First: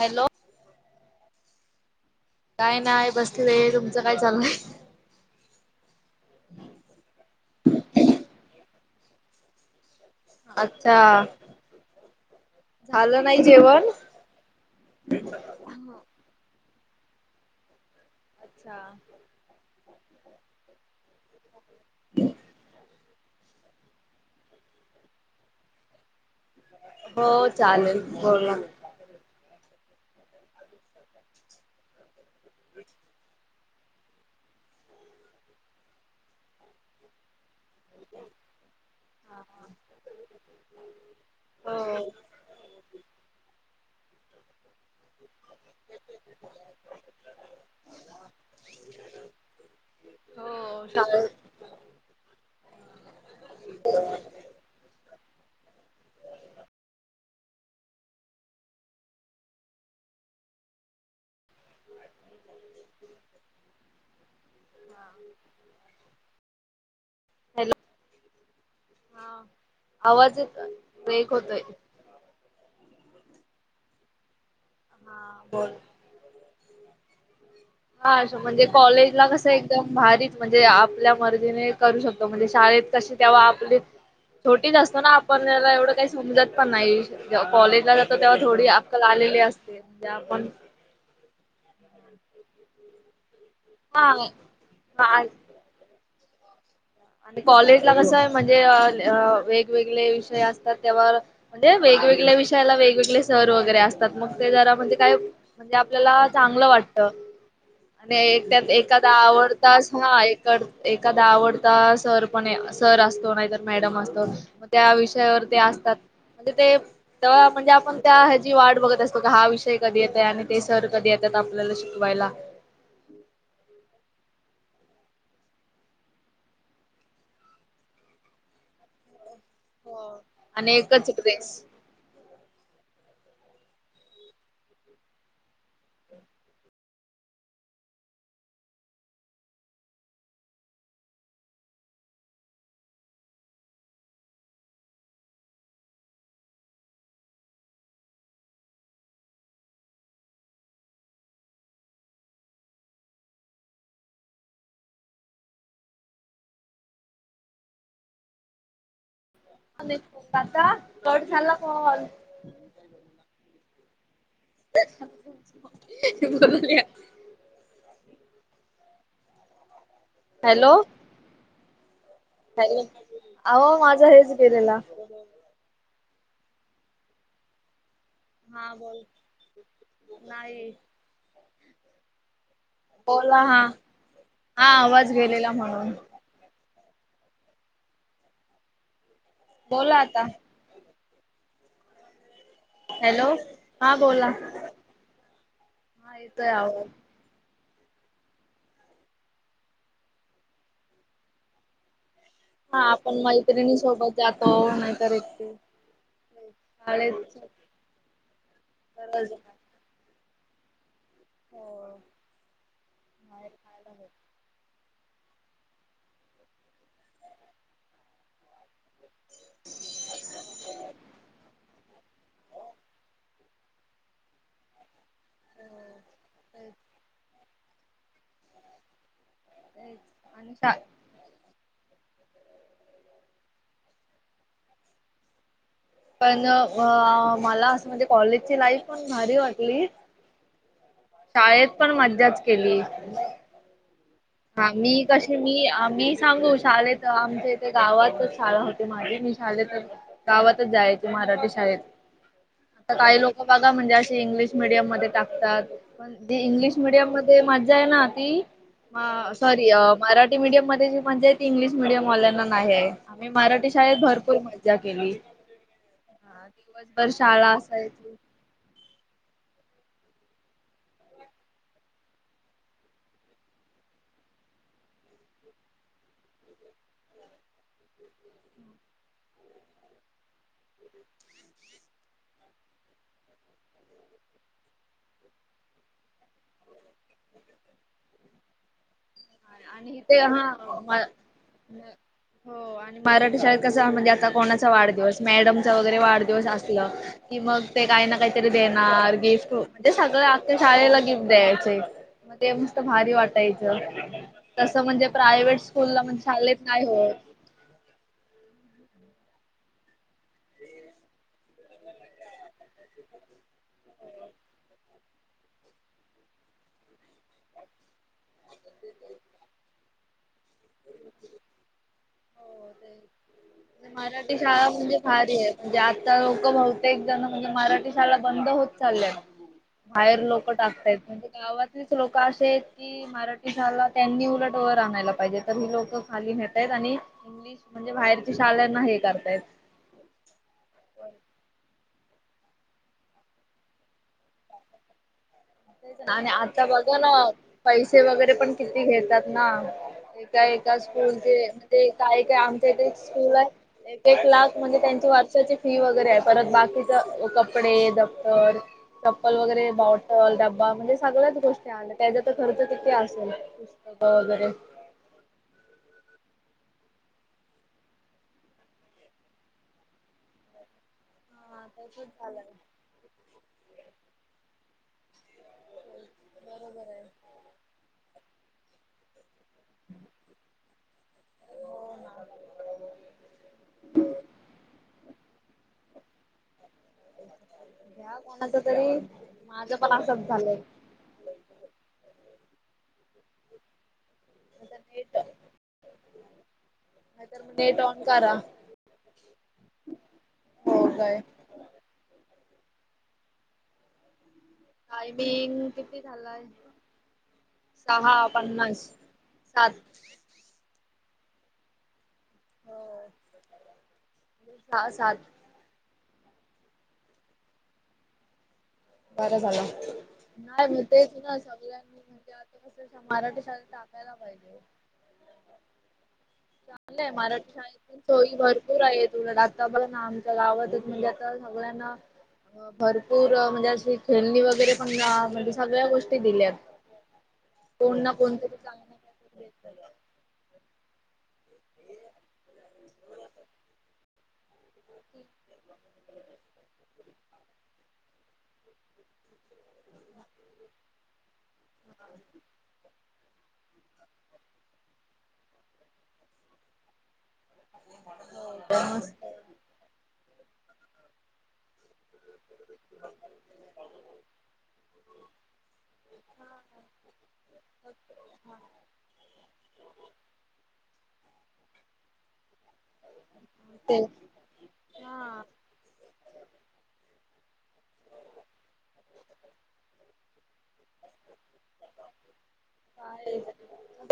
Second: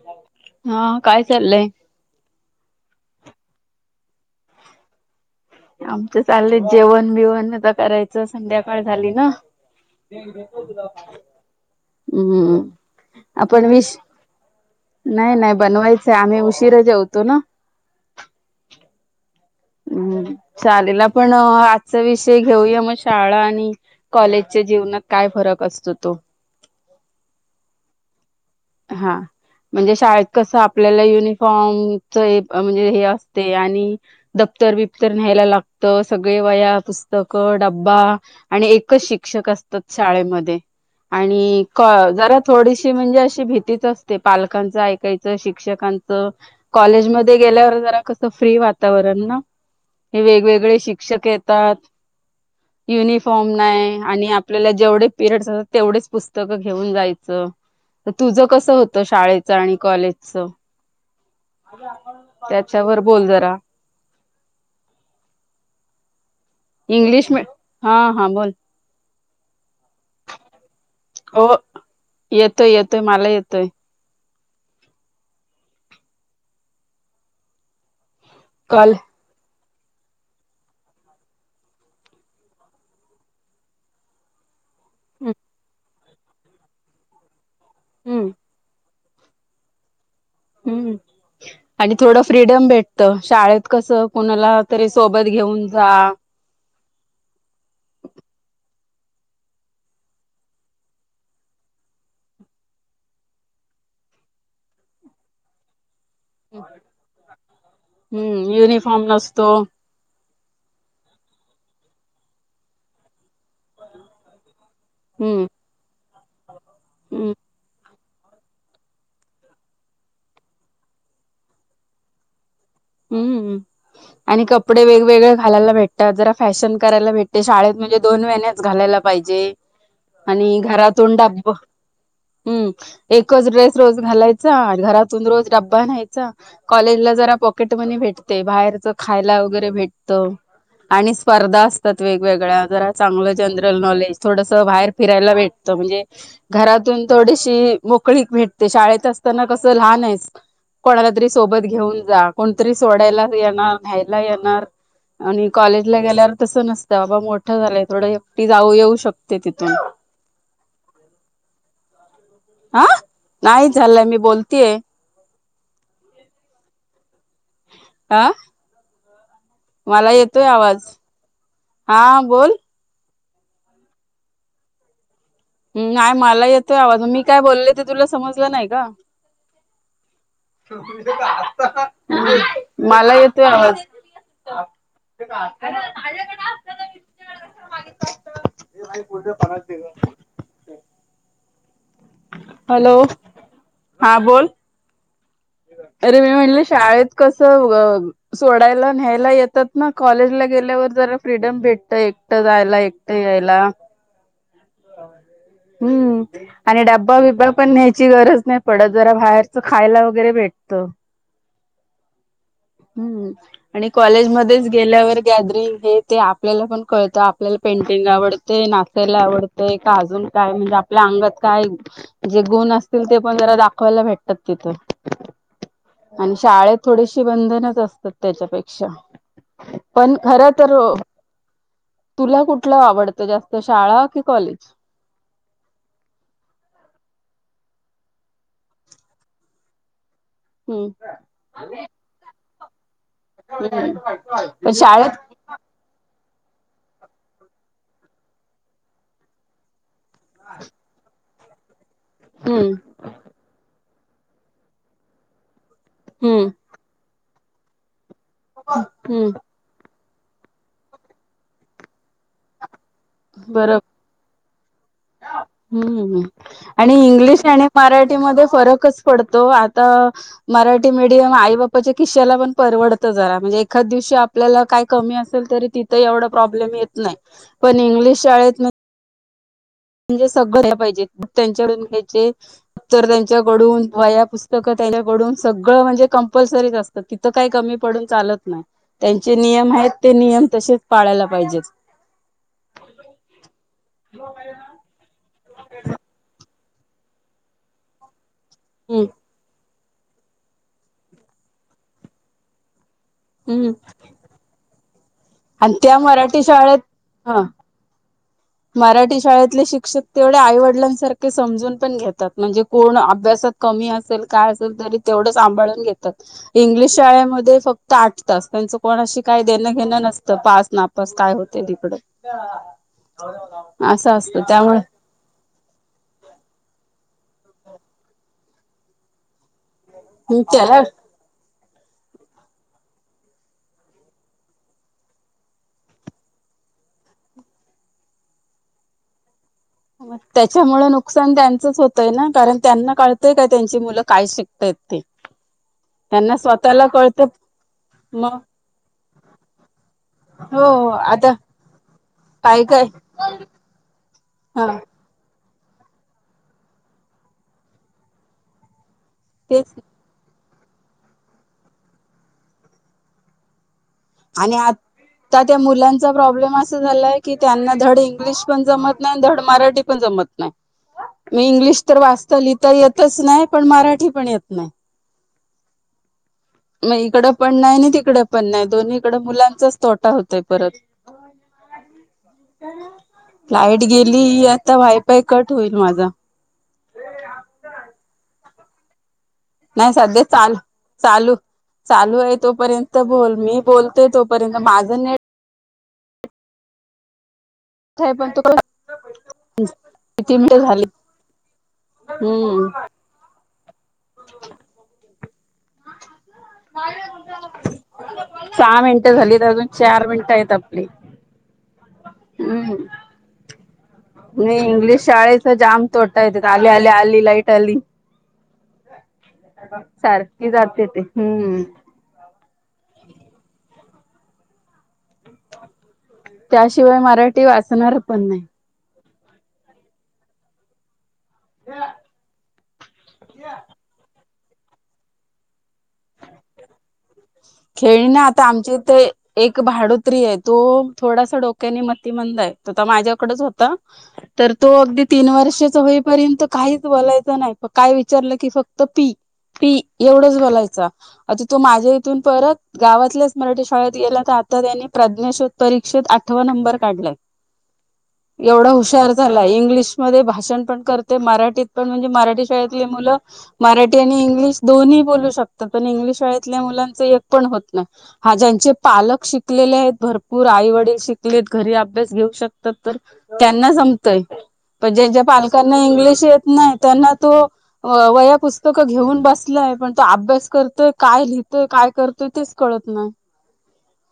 Hello हा काय चाललंय. काय नाही बसलेलं तुमचं काय चाललंय, आमच चालले जेवण बिवणता करायचं संध्याकाळ झाली ना, तेडे पत पा, अच्छा हम्म झालं नाही आपण जेवण? विष नाही नाही बनवायचंय आम्ही, तिरा जाऊतो ना, अच्छा पण आजचा विषय घेऊया मग शाळा आणि कॉलेजच्या जीवनात काय फरक असतो तो. हो चालेल हो हा म्हणजे शाळेत कस आपल्याला युनिफॉर्म म्हणजे हे असते आणि द् बबर न्यायला लागत सगळे वया पुस्तकं ड. ्बा आणि एकच शिक्षक असतात शाळेमध्ये आणि हो क जरा थोडीशी म्हणजे अशी भीतीच असते पालकांचं ऐकायच शिक्षकांच कॉलेज म गेल्यावर जरा कस फ्री वातावरण ना हे वेगवेगळे हो शिक्षक शाळेत येतात युनिफॉर्म नाही आणि आपल्याला जेवढे पिरियड असात तेवढेच पुस्तकं घेऊन जायचं तर तुझं कस होत शाळेच आणि कॉलेजच त्याच्यावर बोल जरा इंग्लिश म हॅलो हा, हा बोल हा आवाज एक ब्रेक हो होतोय येतोय येतोय मला येतोय हा बोल हा म्हणजे कॉल कॉलेज ला कसं एक एकदम भारीच म्हणजे आपल्या मर्जीने करू शकतो म्हणजे शाळेत कसे तेव्हा आपले थोड असतो ना आपण त्याला एवढं काही समजत पण नाही जेव्हा कॉलेजला जातो हम्म तेव्हा थोडी आलेले असते म्हणजे आपण हम्म आणि थोडं फ्रीडम भेटत शाळेत कसं कुणाला तरी हा सोबत घेऊन जा आणि कॉलेज ला कसं आहे म्हणजे वेगवेगळे विषय असतात त्यावर म्हणजे वे वेगवेगळ्या विषयाला वेगवेगळे सर वगैरे असतात मग ते जरा म्हणजे काय म्हणजे आपल्याला चांगलं वाटत आणि हम्म त्या युनिफॉर्म एखादा नसतो आवडतास हा एखादा आवडता सर पण सर असतो नाहीतर मॅडम असतो त्या विषयावर हम्म ते असतात म्हणजे ते हम्म म्हणजे आपण त्या हजी वाट बघत असतो का हा विषय कधी येतय आणि ते सर कधी येतात आपल्याला शिकवायला हम्म आणि कप कपडे वेगवेगळे घालायला भेटतात जरा फॅशन करायला भेटते शाळेत म्हणजे दोन वहि्याच घालायला पाहिजे आणि एकच घरातूनन डब ड्रेस हम्म एकच ड्रेस रोज घालायचा घरातून रोज डब्बा न्यायचा कॉलेजला जरा प पॉकेट मनी भेटते बाहेरच खायला वगैरे भेटत आणि स्पर्धा असतात वेगवेगळ्या जरा चांगलं जनरल नॉलेज थोडस बाहेर फिरायला भेटत म्हणजे घरातून थोडीशी मोकळी भेटते शाळेत असताना कसं लहान आहे कोणाला तरी सोबत घेऊन जा कोणतरी सोडायला येणार न्यायला येणार आणि कॉलेजला गेल्यावर तस नसतं बाबा मोठं झालंय थोडं एकटी जाऊ येऊ शकतो आता कट झाला कॉल हा नाही झाचालंय मी बोलतेय बोल अं? मला येतोय हॅलो आवाज हा बोल अहो माझा हेच गेलेला य मला येतोय आवाज मी काय बोलले? तुला समजलं नाही हा का? बोल नाही. मला बोला येतोय हा आवाज. हा आवाज गेलेला म्हणून [unintelligible] बोला आता हॅलो हा बोल हा अरे मी येतोय म्हणल आवाज. शाळेत कस? सोडायला न्यायला येतात ना? कॉलेजला गेल्यावर जरा फ्रीडम भेटत एक हा आपण मैत्रिणी सोबत जातो नाहीतर एके हम्म आणि डब्बा बिब्बा पण न्यायच ची गरज नाही पडत. जरा गरज बाहेरच खायला वगैरे भेटत. हो हम्म बाहेर आणि खायला कॉलेज मध्येच गेल्यावर गॅदरिंग हे ते आपल्याला पण कळतं. आपल्याला पेंटिंग आवडते. नाचायला आवडते. का अजून काय, म्हणजे आपल्या अंगात काय जे गुण असतील ते पण जरा दाखवायला भेटतात तिथ. आणि शाळे त भेटतंय थोडीशी बंधनच असतात त्याच्यापेक्षा. पण खर आणि शा तर तुला कुठलं आवडतं जास्त? शाळा कि कॉलेज? पण, अ मला असं म्हणजे कॉलेजची लाईफ पण भारी वाटली. हम्म शाळेत पण मज्जाच केली. [unintelligible] हा मी शाळेत कशी मी आ मी सांगू शाळे त आमच्या इथे गावातच शाळा होते माझी मी शाळेत च गावातच जायची मराठी शाळेत. हम्म आता काही लोक बघा म्हणजे इंग्लिश मिडियम मध्ये टाकतात. पण हम्म इंग्लिश मिडियम मध्ये मज्जा आहे ना ती हम्म सॉरी अ मराठी मीडियम मध्ये जे म्हणजे त इंग्लिश मिडियमवाल्या ना नाही हे. मी मराठी शाळेत भरपूर मज्जा केली हूं आणि दिवसभर इंग्लिश शाळा आणि असायची. मराठीमध्ये फरकच पडतो. आता मराठी मिडियम आई बापा च्या खिशाला पण परवडत जरा म्हणजे एखाद दिव शी आपल्या काय कमी असेल तरी तिथ एवढा प्रॉब्लेम येत नाही. पण इंग्लिश शाळेत म्हणजे सगळं घ्यायला पाहिजे, त्यांच्या कडून घ्यायचे उत्तर त्यांच्याकडून वया पुस्तक त्याच्याकडून सगळं म्हणजे कंपल्सरीच असत. तिथ काही कमी पडुन चालत नाही. त्यांचे नियम आणि आहेत, ते इथे हा नियम तसेच पाळायला पाहिजे. हो आणि मराठी शाळेत कस, म्हणजे आता कोणाचा वाढदिवस मॅडमचा वगैरे वाढदिवस असलं कि मग ते काही ना काहीतरी हम्म देणार गिफ्ट म ते सगळ आख्या शाळेला गिफ्ट द्यायचें मग ते मस्त भारी हम्म वाटायचं. तंसं म्हणजे प्रायव्हेट आणि त्या स्कूलला म मराठी शालेत शाळेत नाही. होत हा मराठी शाळेतले शिक्षक, तेवढे आईवडिलांसारखे समजून पण घेतात, म्हणजे कोण अभ्यासात कमी असेल काय असेल तरी तेवढे सांभाळून घेतात. इंग्लिश शाळे मधे फक्त आठ तास. त्यांच कोणाशी काय घेणं देणं नसत पासं नापस काय होते तिकड हो ते मराठी शाळा म्हणजे भारी आहे, म्हणजे आता लोक बहुते क म्हणजे मराठी शाळा बंद होत चालल्यात, बाहेर लोक त्याला टाकतायत म्हणजे गावात लोक असे आहेत की, मराठी शाला त्यांनी उलट वर आणायला पाहिजेत. तर ही लोकं खाली नेतायत, आणि इंग्लिश म्हणजे बाहेरच्या शाळना हे करतायत. मग त्याच्यामुळे नुकसान त्यांचच होत ते ना कारण त्यांना कळतय का त्यांची मुलं काय शिकतय ते? आणि त्यांना आता स्वतःला बघा ना, कळत पैसे वगैरे मग पण किती घेतात ना एका एका हो आता स्कूलचे म्हणजे काय काय आमच्या इथ एक स्कूल आहे एक लाख हा म्हणजे त्यांची वर्षाची फी वगैरे आहे परत बाकीच कपडे दप्तर चप्पल, वगैरे तेच बॉटल, डब्बा म्हणजे सगळ्याच गोष्टी आणल्या त्याचा तर खर्च कीतिे असेल. पुस्तक वगैरे आणि आता त्या मुलांचा प्रॉब्लेम अस असं झालंय की त्यांना धड इंग्लिश पण जमत नाही, धड मराठी पण जमत नाही. मी हा इंग्लिश तर तसच वाचता झालंय लिहिता येतच नाही, पण मराठी पण येत नाही बरोबर म आहे. इकडं पण नाही, आणि तिकड पण नाही, दोन्ही इकड मुलां लाच तोटा होतो य परत लाईट गेली, आता वायपाय कट होईल माझा घ्या कोणाच तरी पण नाही सध्या असंच चालू, झालंय. चालू, चालू आहे तोपर्यंत बोल, मी बोल ते तोपर्यंत माझं नेट नाहीतर मग नेट ऑन पण करा तुला किती मिळ झाली हो काय. हम्म [unintelligible] [inaudible] [inaudible] मी किती झालाय सहा पन्नास सहा मिनिटं झाली अजून सात चार मिनटं आहेत आपली हम्म हो म सहा इंग्लिश सात शाळेच जाम तोडट येतेत आले आले आली लाईट आली बर झाला सारखी नाही मग जाते ते तेच ना हम्म सगळ्यांनी म्हण आता कस सांग मराठी शाळेत टाकायला पाहिजे त्याशिवाय चांलय मराठी वाचणार शाळेतून पण सोयी नाही भरपूर आहे त आता बला ना आमच्या गवतच म्हणजे आता सगळ्यांना भरपूर म्हणजे अशी खेळणी वगैरे पण जा म्हणजे सगळ्या गोष्टी दिल्यात कोण खेळणी ना आता कोणतरी आमची इथ चांगलं काहीतरी एक देतय भाडोत्री आहे तो थोडासा डोक्यानी मतीमंद आहे त माझ्याकडेच होता तर तो अगदी तीन वर्षाचा होईपर्यंत काहीच बोलायच नाही प काय विचारलं की फक्त पी पी एवढच बोलायचा आता तो माझे ततून परत गावातल्याच मराठी शाळेत गेल्या तर आता त्यांनी प्रज्ञाशोध परीक्षेत आठवा नंबर काढलाय एवढा हुशार मस्त झाला इंग्लिशमध्ये भाष शण पण करते मराठीत पण म्हणजे मराठी शाळेत मराठी आणि इंग्लिश दोनही बोलु शकतात पण इंग्लिश शळेतली मुल ण होत नाही हा ज्यांचे पालक शिकलेले आहेत भरपूर आई वडील शिकलेत घरी अभ्यास घेऊ शकतात तर त्यांना ते जमतय पण ज्या ज्या हा पालकांना इंग्लिश येत नाही त्यांना तो वया पुस्तकं घेऊन बसलंय पण तो अभ्यास करतोय काय लिह तर काय करतोय तेच कळत नाही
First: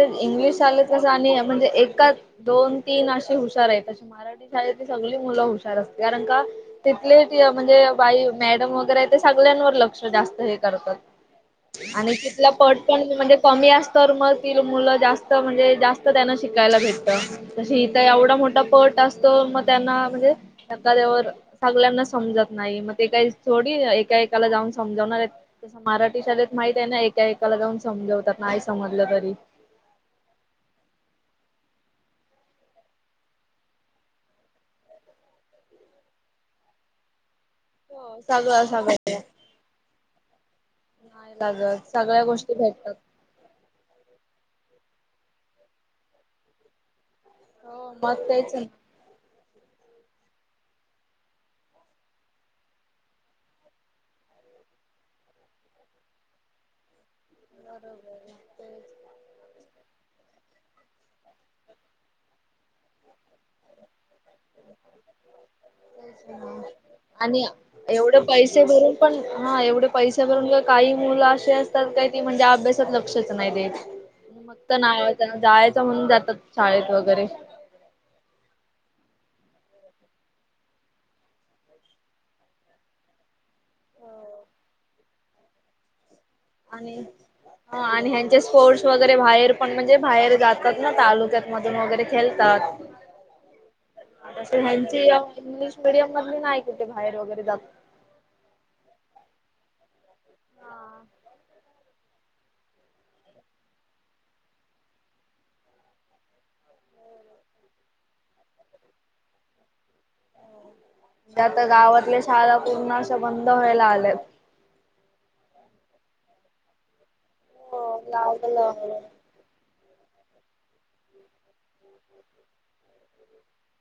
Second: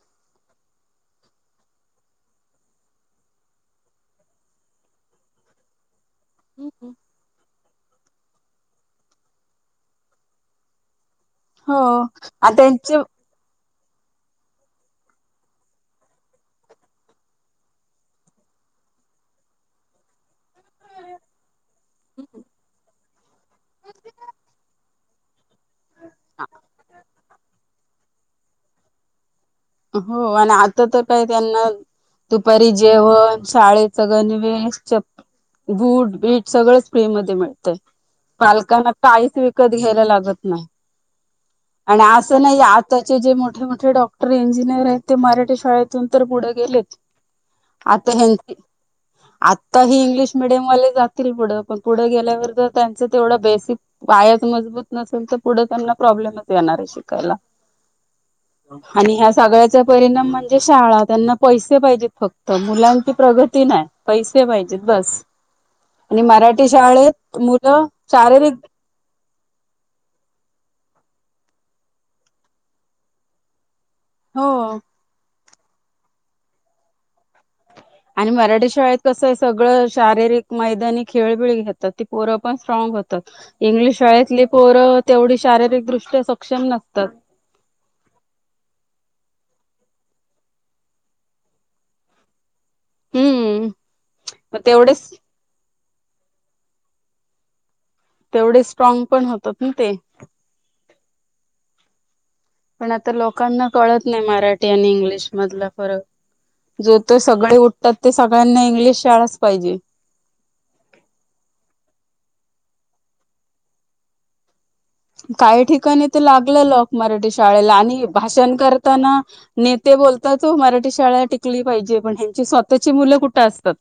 इंग्लिश शालेस आणि म्हणजे एका दोन तीन असे हुशार आहे तसे मराठी शाळेत सग मुलं हुशार असते कारण का तिथली म्हणजे बाई मॅडम वगैरे आहे ते सगळ्यांवर लक्ष जास्त हे करतात हो आणि तिथला पट पण त्यांचे म्हणजे कमी असत तर मग त मुलं जास्त म्हणजे जास्त त्यांना शिकायला भेटत ज हित एवढा मोठा पट असतो मग त्यांना म्हणजे एखाद्या सगल्यांना समजत नाही ते काही थोडी एका एकाला जाऊन समजावणार आहेत तस मराठी शाळेत माहित आहे ना एकाला जाऊन समजवतात नाही समजलं तरी हो आणि आता तर काय त्यांना दुपारी जेवण शाळेच गणवेश चप बूट बीट सगळेच फ्री म मिळत हो सगळं सगळं पालकांनाता आईस विकत घ्यायला लागत नाही नाही लागत आणि सगळ्या असं गोष्टी नाही भेटतात. आताचे जे मोठे मोठे डॉक्टर इंजिनियर आहेत ते मराठी शाळेतून तर पुढे गेले हो आत्या मग नाय तेच ना ह इंग्लिश मिडियमवाले जातील पुढं पण पुढे गेल्यावर तर त्यांचं तेवढं बेसिक पायाच म होत नसेल तर पुढं त्यांना प्रॉब्लेमच येणार आहे शिकायला बरोबर आणि ह्या सगळ्याचा परिणाम म्हणजे शाळा त्यांना पैसे पाहिजेत फक्त मुलांची प्रगती नाही पैसे पाहिजेत बस आणि मराठी शाळेत आणि मुलं एवढे पैसे शारीरिक भरून पण हा एवढे पैसे भरून का काही मुलं अशी असतात. काय ती म्हणजे अभ्यासात लक्षच नाही ते हो मग तर ना जायचं म्हणून जातात शाळेत वगैरे आणि मराठी शाळेत कसं आहे सगळं शारीरिक मैदानी खेळबिळी घेतात ती पोरं पण स्ट्रॉंग इंग्लिश शाळेतली पोरं तेवढी शारिरीकदृष्ट्या आणि आणि ह्यांचे स्पोर्ट्स वगैरे बाहेर पण म्हणजे बाहेर जातात ना तालुक्यात मधून वगैरे खेळतात. हम्म मग त्यांची तेवढेच इंग्लिश स्टेडियम मध नाही कुठे बाहेर वगैरे जात तेवढे स्ट्रॉंग पण होतात. ना ते म्हणजे पण आता लोकांना कळत नाही मराठी आणि इंग्लिश मधला फरक. जो तो सगळे उठतात ते सगळ्यांना इंग्लिश शाळाच पाहिजे. आता गावातल्या शाळा पूर्ण असं बंद व्हायला आल्यात. काही ठिकाणी ते लागलं लोक मराठी शाळेला हो आणि भाषण लागलं करताना न ते बोलतात मराठी शाळा टिकली पाहिजे पण ह्यांची स्वतःची मुलं कुठे असतात.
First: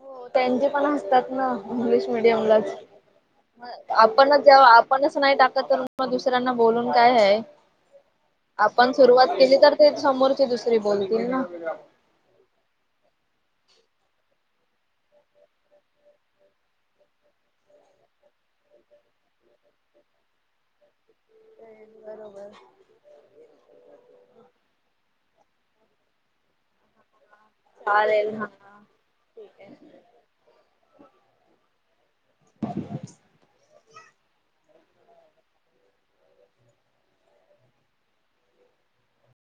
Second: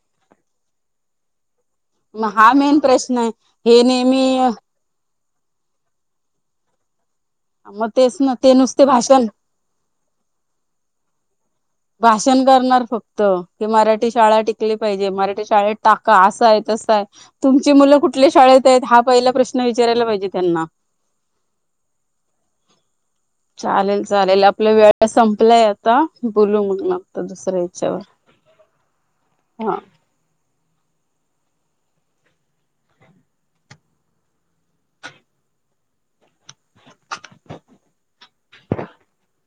हो त्यांचे पण असतात ना. इंग्लिश मग हा मिडियमलाच मेन प्रश्न आहे हे नेहमी आपणच जेव्हा आपणच नाही टाकत तर दुसऱ्यांना बोलून काय आहे मग तेच ना ते नुसते आपण भाषण सुरुवात केली तर ते समोरची दुसरी बोलतील ना. भाषण करणार फक्त की मराठी शाळा टीक टिकली पाहिजे मराठी शाळेत टाका असा आहे तस आहे तुमची मुलं कुठल्या शाळेत आहेत हा पहिला प्रश्न विचारायला पाहिजे त्यांना. बरोबर चालेल चालेल आपल्या वेळा संप आपलाय आता बोलू म्हग मॅम तर दुसऱ्या याच्यावर चालेल हा ठीक आहे. हां. [inaudible]